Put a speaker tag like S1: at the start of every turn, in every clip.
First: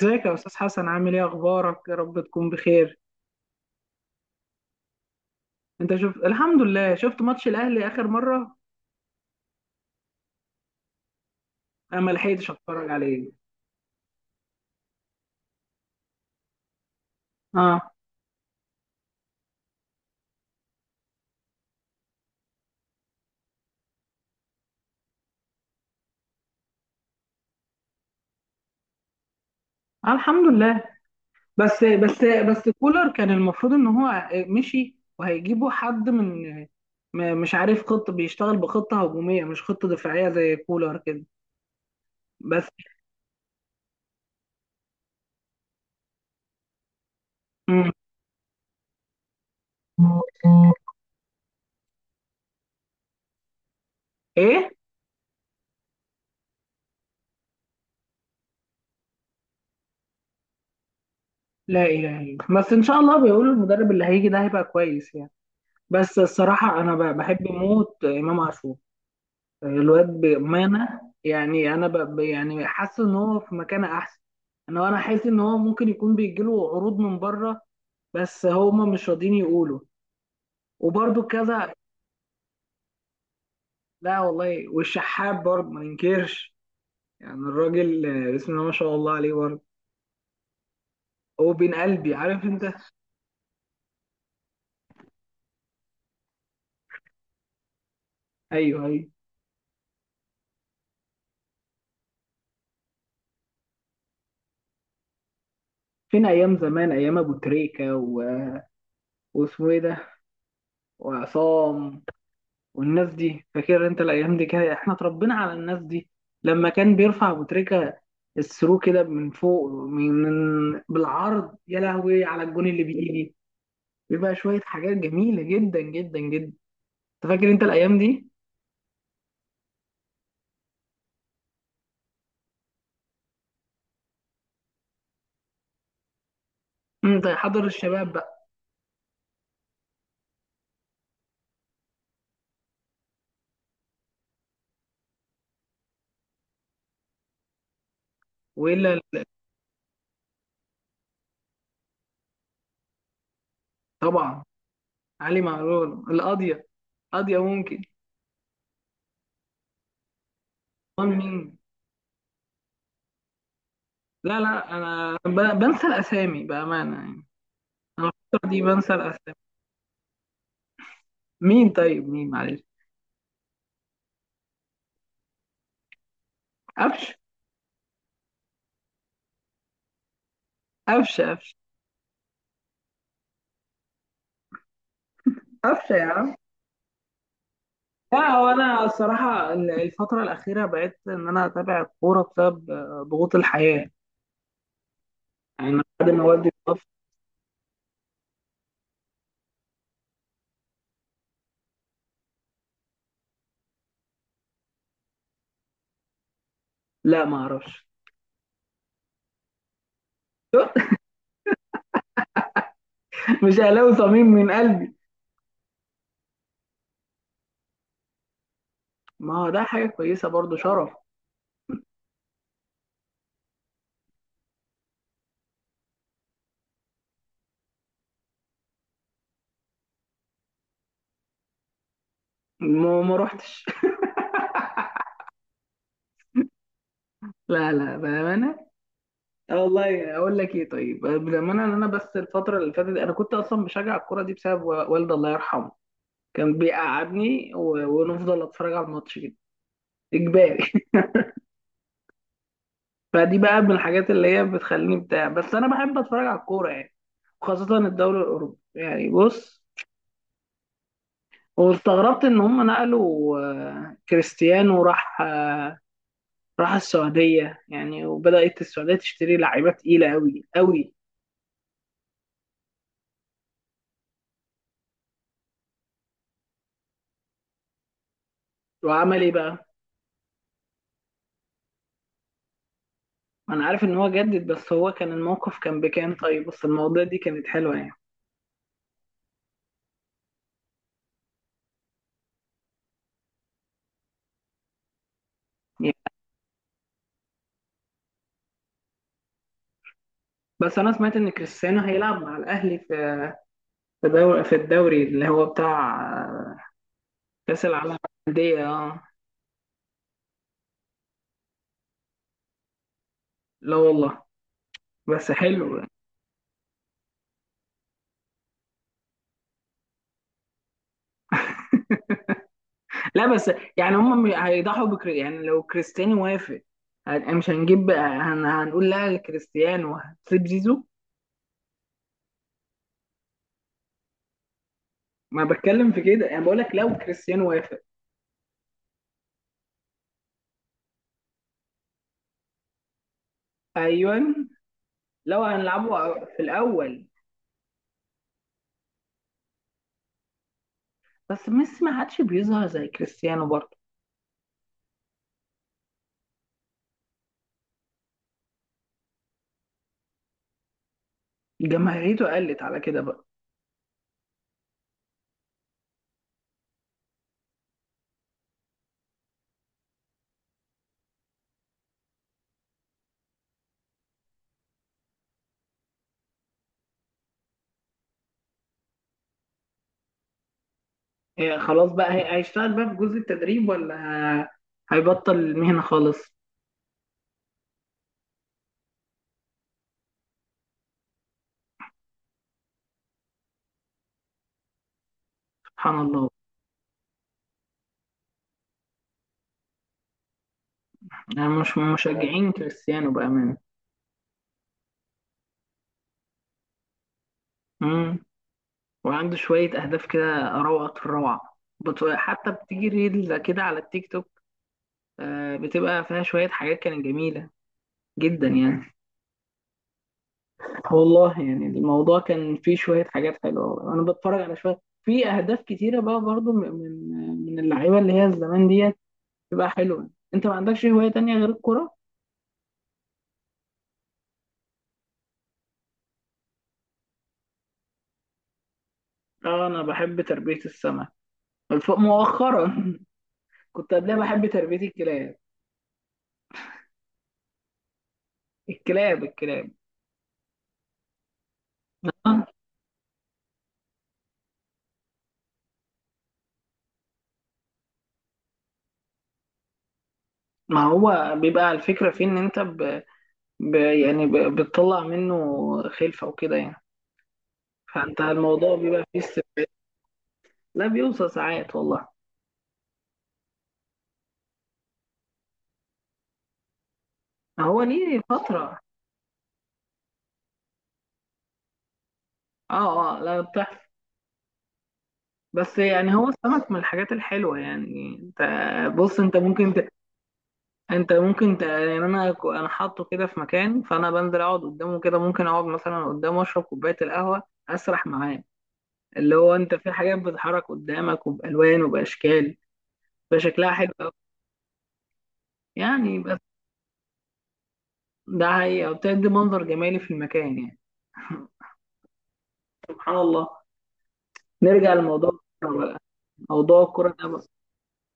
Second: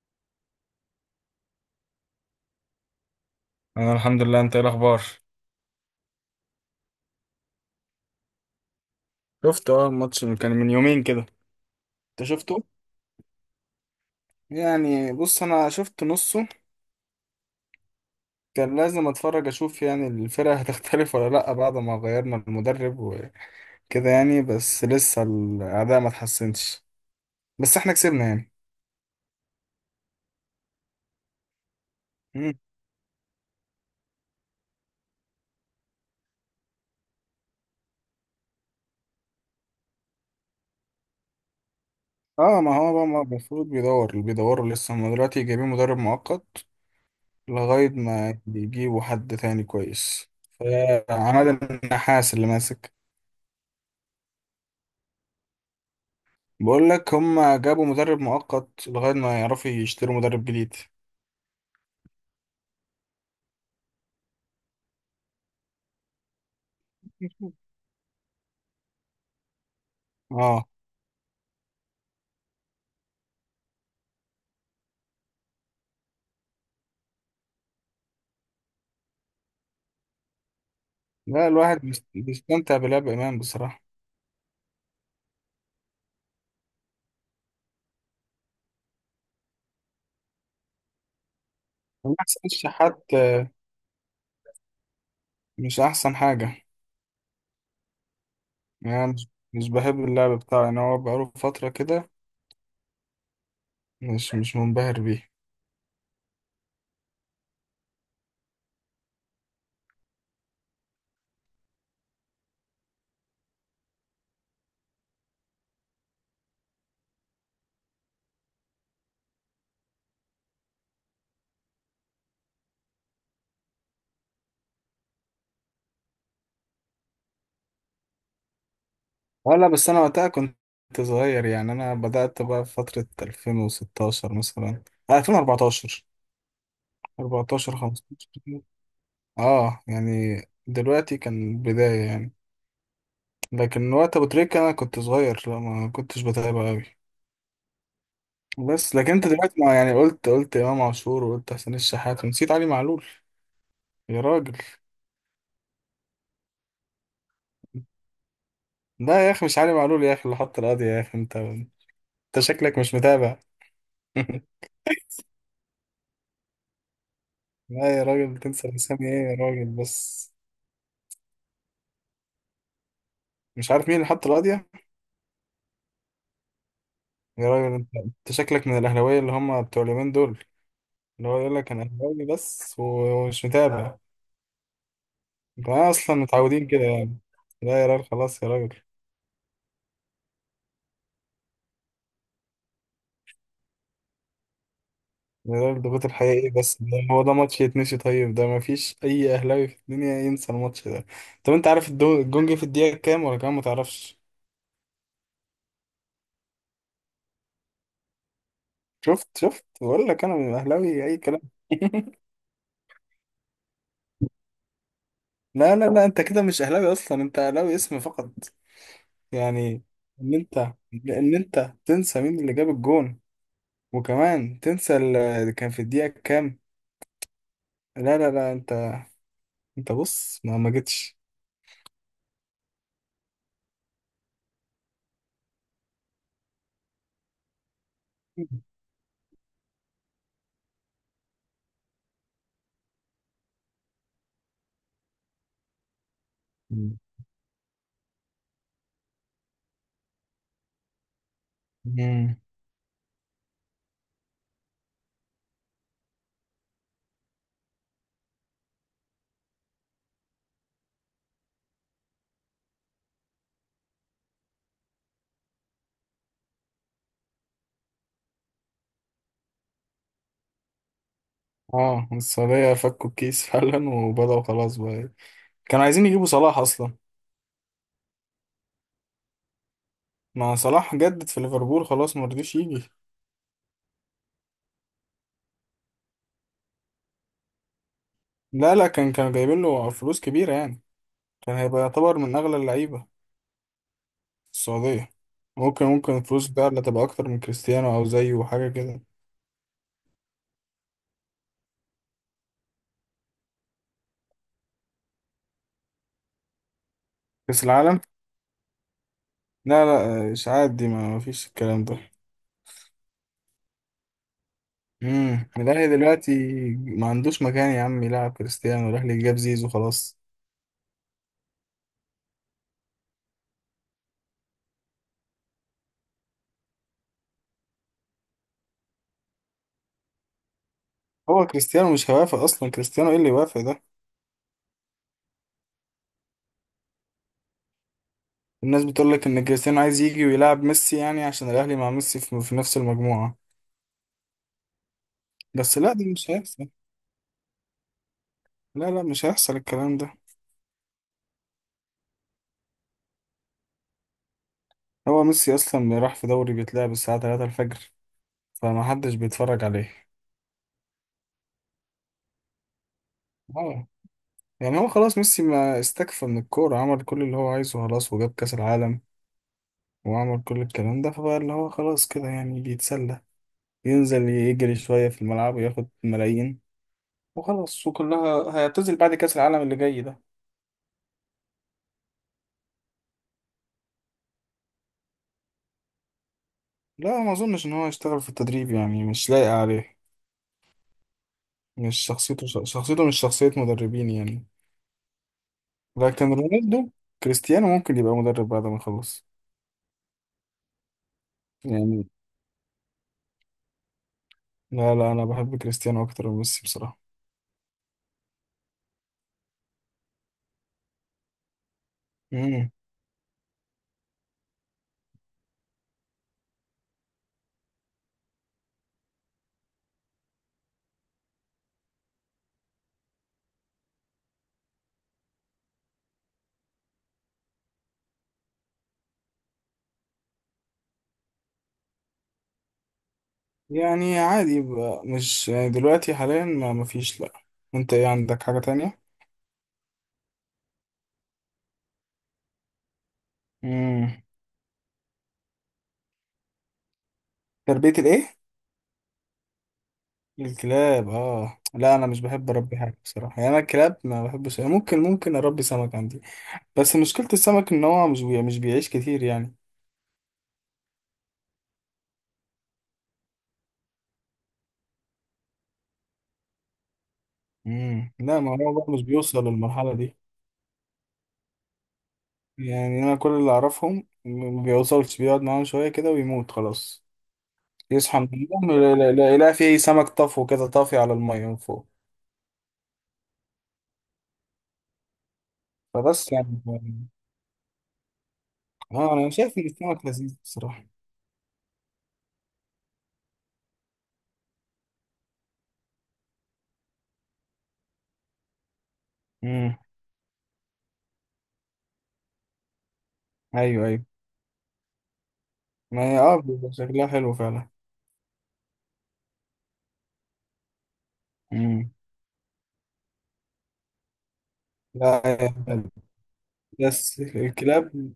S1: ازيك يا استاذ حسن؟ عامل ايه؟ اخبارك، يا رب تكون بخير.
S2: انا الحمد لله. انت ايه الاخبار؟
S1: انت شفت الحمد لله. شفت ماتش الاهلي اخر مره؟
S2: شفت، الماتش اللي كان من يومين كده.
S1: انا ما
S2: انت
S1: لحقتش
S2: شفته؟
S1: اتفرج عليه.
S2: يعني بص انا شفت نصه.
S1: اه.
S2: كان لازم اتفرج اشوف يعني الفرقة هتختلف ولا لا بعد ما غيرنا المدرب وكده. يعني بس لسه الاداء ما اتحسنش. بس احنا كسبنا يعني.
S1: آه، الحمد لله. بس بس
S2: مم.
S1: بس كولر كان المفروض ان هو مشي وهيجيبوا حد من، مش عارف. خطه بيشتغل بخطه هجوميه مش خطه دفاعيه زي كولر كده.
S2: اه،
S1: بس.
S2: ما هو بقى ما المفروض بيدور اللي بيدوروا لسه، هم دلوقتي جايبين مدرب مؤقت لغاية
S1: مم.
S2: ما يجيبوا حد تاني كويس. فعماد النحاس اللي ماسك.
S1: ايه.
S2: بقول لك هم جابوا مدرب مؤقت لغاية ما يعرفوا يشتروا مدرب جديد.
S1: لا اله الا الله. بس ان شاء الله بيقولوا المدرب اللي هيجي ده هيبقى كويس يعني. بس الصراحه انا بحب موت امام عاشور. الواد
S2: اه.
S1: بأمانة يعني. أنا يعني حاسس إن هو في مكان أحسن. أنا حاسس إن هو ممكن يكون بيجيله عروض من بره، بس هما مش راضيين يقولوا، وبرده
S2: لا
S1: كذا.
S2: الواحد بيستمتع بلعب إمام بصراحة.
S1: لا والله، والشحات برضه ما ننكرش. يعني الراجل، بسم الله ما شاء الله عليه برضه. هو بين قلبي،
S2: ما
S1: عارف
S2: أحسنش
S1: أنت.
S2: حتى؟ مش أحسن حاجة؟
S1: أيوه، أيوه.
S2: يعني مش بحب اللعب بتاعه يعني، هو بقاله فترة كده. مش منبهر بيه.
S1: فين أيام زمان؟ أيام أبو تريكة واسمه إيه ده، وعصام، والناس دي. فاكر انت الايام دي كده؟ احنا اتربينا على الناس دي. لما كان بيرفع ابو تريكه الثرو كده من فوق، بالعرض، يا لهوي، على الجون اللي بيجي، بيبقى شويه حاجات جميله جدا جدا جدا. انت فاكر انت الايام دي؟
S2: ولا بس أنا وقتها كنت صغير، يعني أنا بدأت بقى في فترة 2016 مثلا، 2014،
S1: انت حضر
S2: 14،
S1: الشباب
S2: 15.
S1: بقى.
S2: اه يعني دلوقتي كان بداية يعني، لكن وقت ابو تريكة انا كنت صغير، لا ما كنتش بتابع قوي. بس
S1: والا؟
S2: لكن انت دلوقتي ما يعني، قلت امام عاشور وقلت حسين الشحات ونسيت علي معلول. يا
S1: طبعا.
S2: راجل.
S1: علي معلول القاضيه. قاضيه ممكن.
S2: لا يا اخي مش علي معلول يا اخي، اللي حط القضية يا
S1: امال
S2: اخي انت
S1: مين؟
S2: انت شكلك مش متابع.
S1: لا لا، انا بنسى الاسامي بامانه يعني.
S2: لا يا
S1: انا
S2: راجل،
S1: الفتره دي
S2: تنسى
S1: بنسى
S2: الاسامي ايه
S1: الاسامي.
S2: يا راجل، بس.
S1: مين؟ طيب مين؟ معلش.
S2: مش عارف مين اللي حط القضية.
S1: قفش.
S2: يا راجل انت شكلك من الاهلاويه اللي هم بتوع اليومين دول،
S1: قفش.
S2: اللي هو
S1: قفش.
S2: يقول لك انا اهلاوي بس ومش متابع. انا
S1: قفشه يا
S2: اصلا
S1: عم.
S2: متعودين كده يعني. لا يا راجل
S1: لا،
S2: خلاص
S1: هو
S2: يا راجل.
S1: انا الصراحه الفتره الاخيره بقيت ان انا اتابع الكوره بسبب ضغوط الحياه. يعني
S2: ده
S1: أنا
S2: الضغوط
S1: بعد ما والدي
S2: الحقيقي، بس
S1: توفى.
S2: ده هو، ده ماتش يتنسي؟ طيب ده مفيش أي أهلاوي في الدنيا ينسى الماتش ده. طب أنت عارف الجون جه في الدقيقة كام ولا كام؟ متعرفش.
S1: لا، ما اعرفش.
S2: شفت، بقول لك أنا أهلاوي أي كلام.
S1: مش اهلاوي، صميم من قلبي.
S2: لا لا لا، أنت كده مش أهلاوي أصلا، أنت أهلاوي اسم فقط.
S1: ما هو ده
S2: يعني،
S1: حاجه كويسه
S2: إن
S1: برضو،
S2: أنت
S1: شرف.
S2: إن أنت تنسى مين اللي جاب الجون وكمان تنسى اللي كان في الدقيقة كام؟ لا لا لا أنت، أنت بص ما جيتش.
S1: ما روحتش. لا لا، بامانه. اه والله، اقول لك ايه؟ طيب بامانه، ان انا بس الفتره اللي فاتت انا كنت اصلا بشجع الكوره دي بسبب والدي الله يرحمه. كان بيقعدني ونفضل اتفرج على الماتش كده، اجباري. فدي بقى من الحاجات اللي هي بتخليني بتاع، بس انا بحب اتفرج على الكوره يعني، خاصه الدوري الاوروبي. يعني بص، واستغربت ان هم نقلوا، كريستيانو راح السعوديه يعني، وبدات السعوديه تشتري لعيبه تقيله قوي قوي.
S2: اه، السعودية فكوا الكيس فعلا وبدأوا خلاص بقى إيه. كانوا عايزين يجيبوا صلاح أصلا.
S1: وعمل ايه بقى؟
S2: ما صلاح جدد في ليفربول خلاص، ما رضيش يجي.
S1: انا عارف ان هو جدد، بس هو كان الموقف كان بكام طيب؟ بس المواضيع دي كانت حلوه يعني.
S2: لا لا، كانوا جايبين له فلوس كبيرة يعني. كان هيبقى يعتبر من أغلى اللعيبة السعودية. ممكن
S1: يعني
S2: ممكن الفلوس بقى اللي تبقى أكتر من كريستيانو أو زيه وحاجة كده.
S1: بس انا سمعت ان كريستيانو هيلعب مع الاهلي في الدوري اللي هو بتاع كاس
S2: كأس
S1: العالم
S2: العالم.
S1: للانديه. اه.
S2: لا لا إشاعات دي، ما فيش الكلام ده.
S1: لا والله. بس حلو.
S2: الأهلي دلوقتي ما عندوش مكان يا عم يلعب كريستيانو، الأهلي جاب زيزو خلاص.
S1: لا بس يعني هم هيضحوا بكري يعني، لو كريستيانو وافق. مش هنجيب، هنقول لا لكريستيانو وهتسيب زيزو.
S2: هو كريستيانو مش هيوافق أصلا، كريستيانو إيه اللي يوافق ده.
S1: ما بتكلم في كده، انا بقول لك لو كريستيانو وافق.
S2: الناس بتقول لك ان كريستيانو عايز يجي ويلعب ميسي، يعني عشان الاهلي مع ميسي في نفس المجموعة.
S1: ايوه، لو
S2: بس لا ده
S1: هنلعبه
S2: مش
S1: في
S2: هيحصل.
S1: الاول.
S2: لا لا، مش هيحصل الكلام ده.
S1: بس ميسي ما عادش بيظهر زي كريستيانو برضه.
S2: هو ميسي اصلا راح في دوري بيتلعب الساعة 3 الفجر، فما حدش بيتفرج عليه.
S1: جماهيريته قلت على كده بقى.
S2: اه يعني هو خلاص، ميسي ما استكفى من الكورة، عمل كل اللي هو عايزه خلاص، وجاب كأس العالم وعمل كل الكلام ده، فبقى اللي هو خلاص كده يعني بيتسلى، ينزل يجري شوية في الملعب وياخد ملايين، وخلاص، وكلها هيعتزل بعد كأس العالم اللي جاي ده.
S1: إيه؟ خلاص بقى، هيشتغل بقى في جزء التدريب، ولا ه- هيبطل المهنة خالص؟
S2: لا ما اظنش ان هو يشتغل في التدريب يعني، مش لايق عليه، مش شخصيته مش شخصية مدربين يعني.
S1: سبحان الله.
S2: لكن رونالدو، كريستيانو، ممكن يبقى مدرب بعد ما يخلص
S1: يعني مش
S2: يعني.
S1: مشجعين كريستيانو بأمانة.
S2: لا لا انا بحب كريستيانو اكتر من ميسي بصراحة.
S1: وعنده شوية أهداف كده، روعة في الروعة، حتى
S2: امم
S1: بتيجي ريل كده على التيك توك، بتبقى فيها شوية حاجات كانت جميلة جدا يعني. والله يعني الموضوع كان فيه شوية حاجات حلوة، أنا بتفرج على شوية في أهداف كتيرة بقى برضو، من اللعيبة اللي هي الزمان ديت، بتبقى حلوة. أنت ما عندكش هواية تانية غير الكرة؟
S2: يعني عادي يبقى مش، يعني دلوقتي حاليا ما مفيش، لا. انت ايه عندك حاجة تانية؟
S1: آه، أنا بحب تربية السمك مؤخرا. كنت
S2: امم
S1: قبلها بحب تربية الكلاب.
S2: تربية الايه؟
S1: الكلاب. الكلاب.
S2: الكلاب؟ اه لا انا مش
S1: آه.
S2: بحب اربي حاجة بصراحة يعني، انا الكلاب ما بحبش يعني. ممكن اربي سمك عندي. بس مشكلة السمك ان هو مش بيعيش كتير يعني.
S1: ما هو بيبقى الفكرة في إن أنت يعني بتطلع منه خلفة وكده يعني.
S2: مم.
S1: فانت
S2: لا، ما هو
S1: الموضوع
S2: بقى مش
S1: بيبقى فيه
S2: بيوصل
S1: استف...
S2: للمرحلة دي.
S1: لا، بيوصل ساعات والله.
S2: يعني أنا كل اللي أعرفهم ما بيوصلش، بيقعد معاهم شوية كده ويموت خلاص.
S1: هو
S2: يصحى
S1: ليه
S2: من النوم
S1: فترة.
S2: يلاقي فيه سمك طفو كده طافي على المية من فوق.
S1: اه، اه، لا، بتحصل. بس يعني هو
S2: فبس يعني.
S1: السمك من الحاجات الحلوة يعني. انت
S2: اه
S1: بص،
S2: أنا
S1: انت
S2: شايف إن
S1: ممكن
S2: السمك لذيذ بصراحة.
S1: انت ممكن يعني انا انا حاطه كده في مكان، فانا بنزل اقعد قدامه كده، ممكن اقعد مثلا قدامه اشرب كوباية القهوة، اسرح معاه. اللي هو انت
S2: مم.
S1: في حاجات بتتحرك قدامك وبالوان وباشكال، بشكلها
S2: أيوه
S1: حلو
S2: أيوه.
S1: أوي.
S2: ما
S1: يعني
S2: هي
S1: بس،
S2: بيبقى شكلها حلو فعلا.
S1: ده هي بتدي منظر جمالي في المكان يعني.
S2: مم.
S1: سبحان الله. نرجع
S2: لا،
S1: لموضوع
S2: آه،
S1: الكورة بقى. موضوع الكورة
S2: بس
S1: ده بقى.
S2: الكلاب.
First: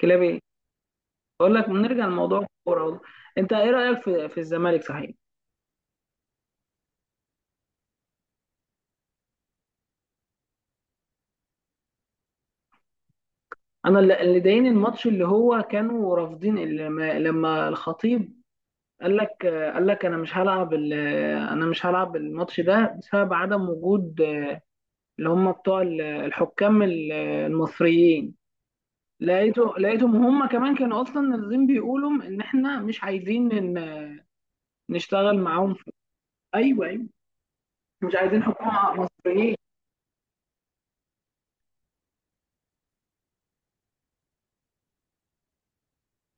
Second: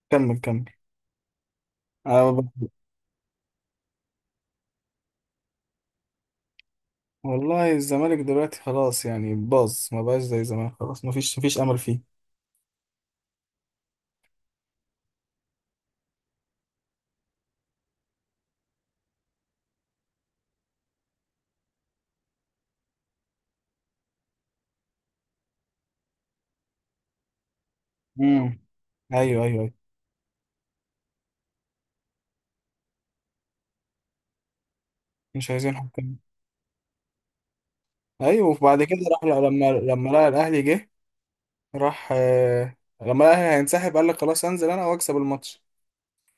S1: كلاب ايه؟
S2: كمل كمل.
S1: بقول لك نرجع
S2: أنا
S1: لموضوع
S2: ب-
S1: الكورة والله. انت ايه رأيك في في الزمالك صحيح؟
S2: والله الزمالك دلوقتي خلاص يعني باظ، ما بقاش زي زمان خلاص، ما فيش أمل فيه.
S1: انا اللي ضايقني الماتش اللي هو كانوا رافضين، لما الخطيب قال لك، قال لك انا مش هلعب انا مش هلعب الماتش ده بسبب عدم وجود اللي هم بتوع الحكام المصريين.
S2: امم ايوه ايوه
S1: لقيته
S2: ايوه،
S1: لقيتهم هم كمان كانوا اصلا نازلين بيقولوا ان احنا مش عايزين نشتغل
S2: مش
S1: معاهم
S2: عايزين
S1: في.
S2: حكام.
S1: ايوه، مش عايزين
S2: ايوه وبعد
S1: حكومة
S2: كده، راح،
S1: مصريين.
S2: لما لقى الاهلي جه، راح، لما لقى الاهلي هينسحب قال لك خلاص انزل انا واكسب الماتش.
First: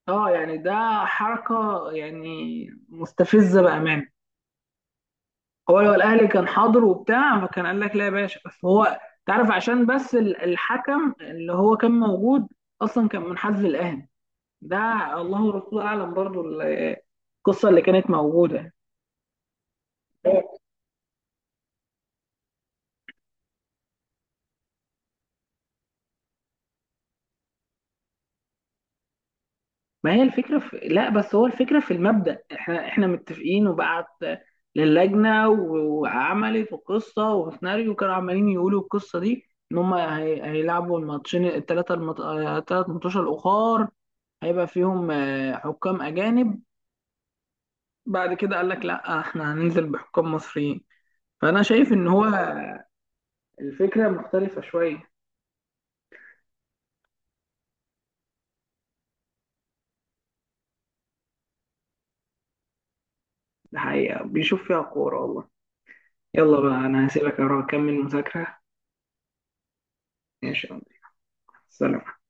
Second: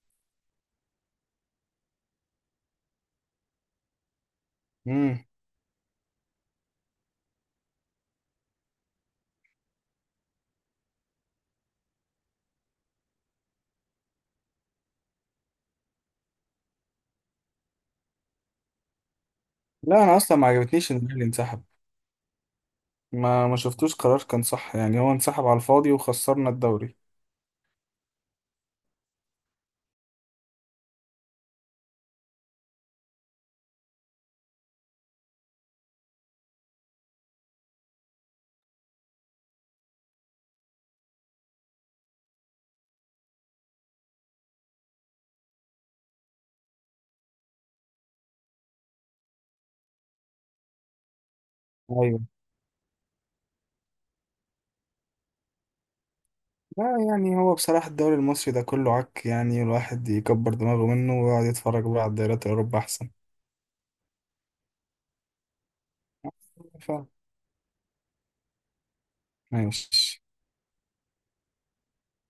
S1: اه، يعني ده حركة يعني، مستفزة بأمانة.
S2: امم
S1: هو لو الأهلي كان حاضر وبتاع، فكان قال لك لا يا باشا. بس هو، تعرف، عشان بس الحكم اللي هو كان موجود أصلا كان من حزب الأهلي ده. الله ورسوله أعلم برضو القصة اللي كانت موجودة.
S2: لا انا اصلا ما عجبتنيش ان الاهلي انسحب، ما شفتوش قرار كان صح يعني، هو انسحب على الفاضي وخسرنا الدوري.
S1: ما هي الفكرة. لا، بس هو الفكرة في المبدأ، احنا متفقين، وبعت للجنة وعملت وقصة وسيناريو. كانوا عمالين يقولوا القصة دي ان هم هيلعبوا الماتشين الثلاثة، المط... آه، الثلاث ماتشات الأخر، هيبقى فيهم حكام أجانب. بعد كده قال لك لا، احنا هننزل بحكام مصريين. فأنا شايف ان
S2: ايوه.
S1: هو الفكرة مختلفة شوية.
S2: لا يعني هو بصراحة الدوري المصري ده كله عك يعني، الواحد يكبر دماغه منه ويقعد يتفرج بقى على الدوريات الاوروبا احسن.
S1: الحقيقة بيشوف فيها كورة والله. يلا بقى،
S2: ف-
S1: أنا هسيبك أروح أكمل مذاكرة.
S2: ماشي.
S1: ماشي يا عمر. سلام.